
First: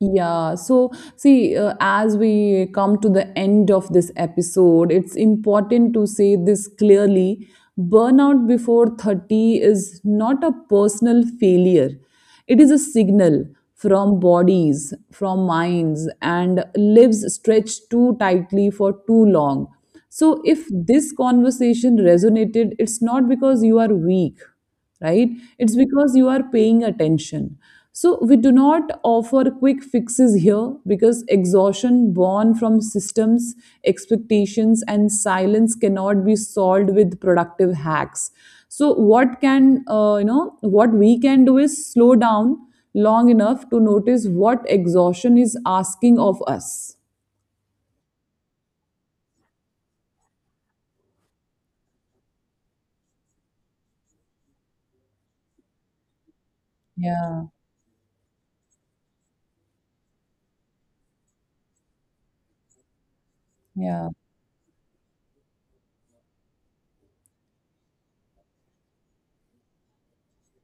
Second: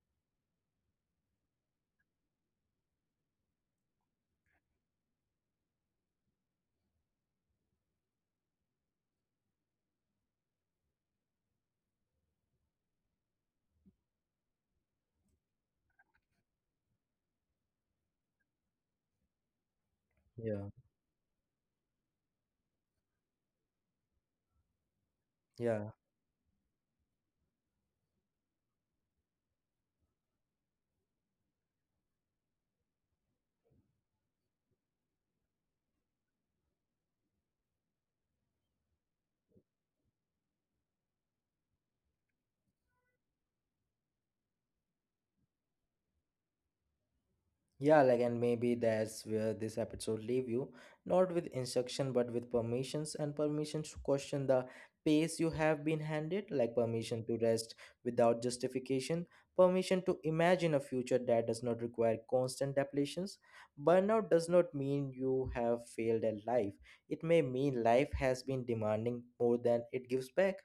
A: Yeah, so see, as we come to the end of this episode, it's important to say this clearly. Burnout before 30 is not a personal failure, it is a signal from bodies, from minds, and lives stretched too tightly for too long. So, if
B: Yeah,
A: this conversation resonated, it's not because you are weak, right? It's
B: yeah.
A: because you are paying attention. So we do not offer quick fixes here because exhaustion born from systems, expectations, and silence cannot be solved with productive hacks. So what can What we can do is slow down long enough to notice what exhaustion is asking of us.
B: Yeah, like, and maybe that's where this episode leave you, not with instruction, but with permissions and permissions to question the pace you have been handed, like permission to
A: Yeah,
B: rest without justification, permission to imagine a future that does not require constant depletions.
A: yeah.
B: Burnout does not mean you have failed at life. It may mean life has been demanding more than it gives back.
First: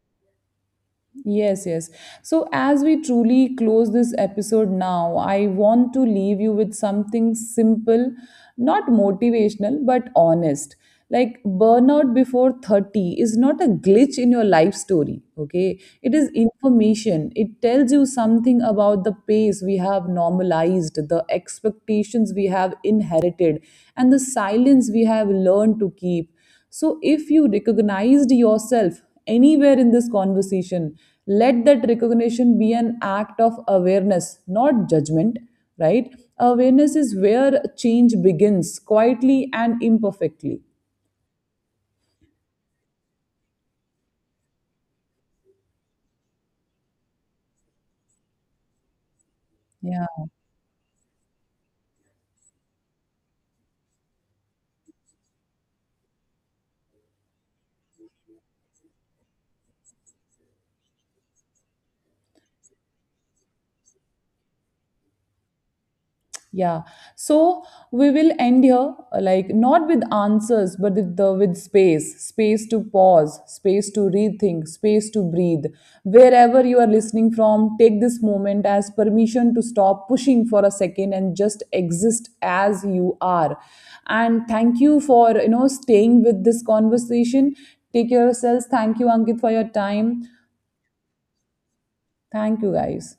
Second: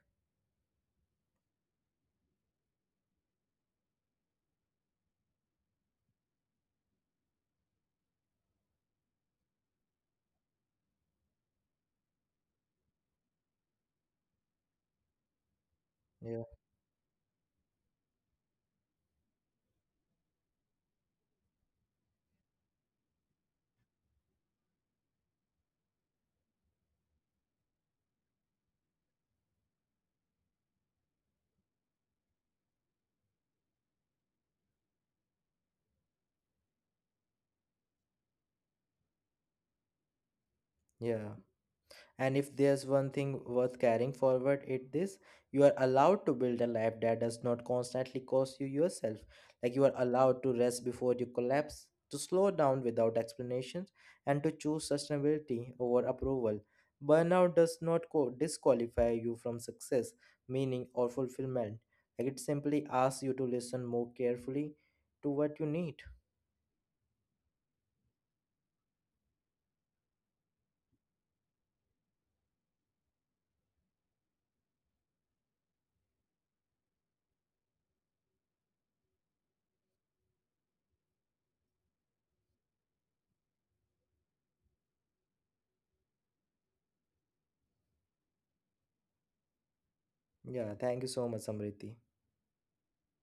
A: Yes, yes. So, as we truly close this episode now, I want to leave you with something simple, not motivational, but honest. Like burnout before 30 is not a glitch in your life story, okay? It is
B: Yeah,
A: information. It tells you something about the pace we have normalized, the expectations we have inherited, and the silence we have learned to keep. So, if you recognized yourself anywhere in this conversation, let that recognition be an act of awareness, not judgment, right? Awareness is where change begins, quietly and imperfectly.
B: yeah. And if there's one thing worth carrying forward, it this, you are allowed to build a life that does not constantly cost you yourself. Like you are
A: Yeah.
B: allowed to rest before you collapse, to slow down without explanations, and to choose sustainability over approval. Burnout does not disqualify you from success, meaning, or fulfillment. Like it simply asks you to listen more carefully to what you need.
A: Yeah. So we will end here, like not with answers, but with the with space, space to pause, space to rethink, space to breathe. Wherever you are listening from, take this moment as permission to stop pushing for a second and just exist as you are. And thank you for staying with this conversation. Take care of yourselves. Thank you, Ankit, for your time.
B: Yeah, thank you so much, Samriti.
A: Thank you, guys.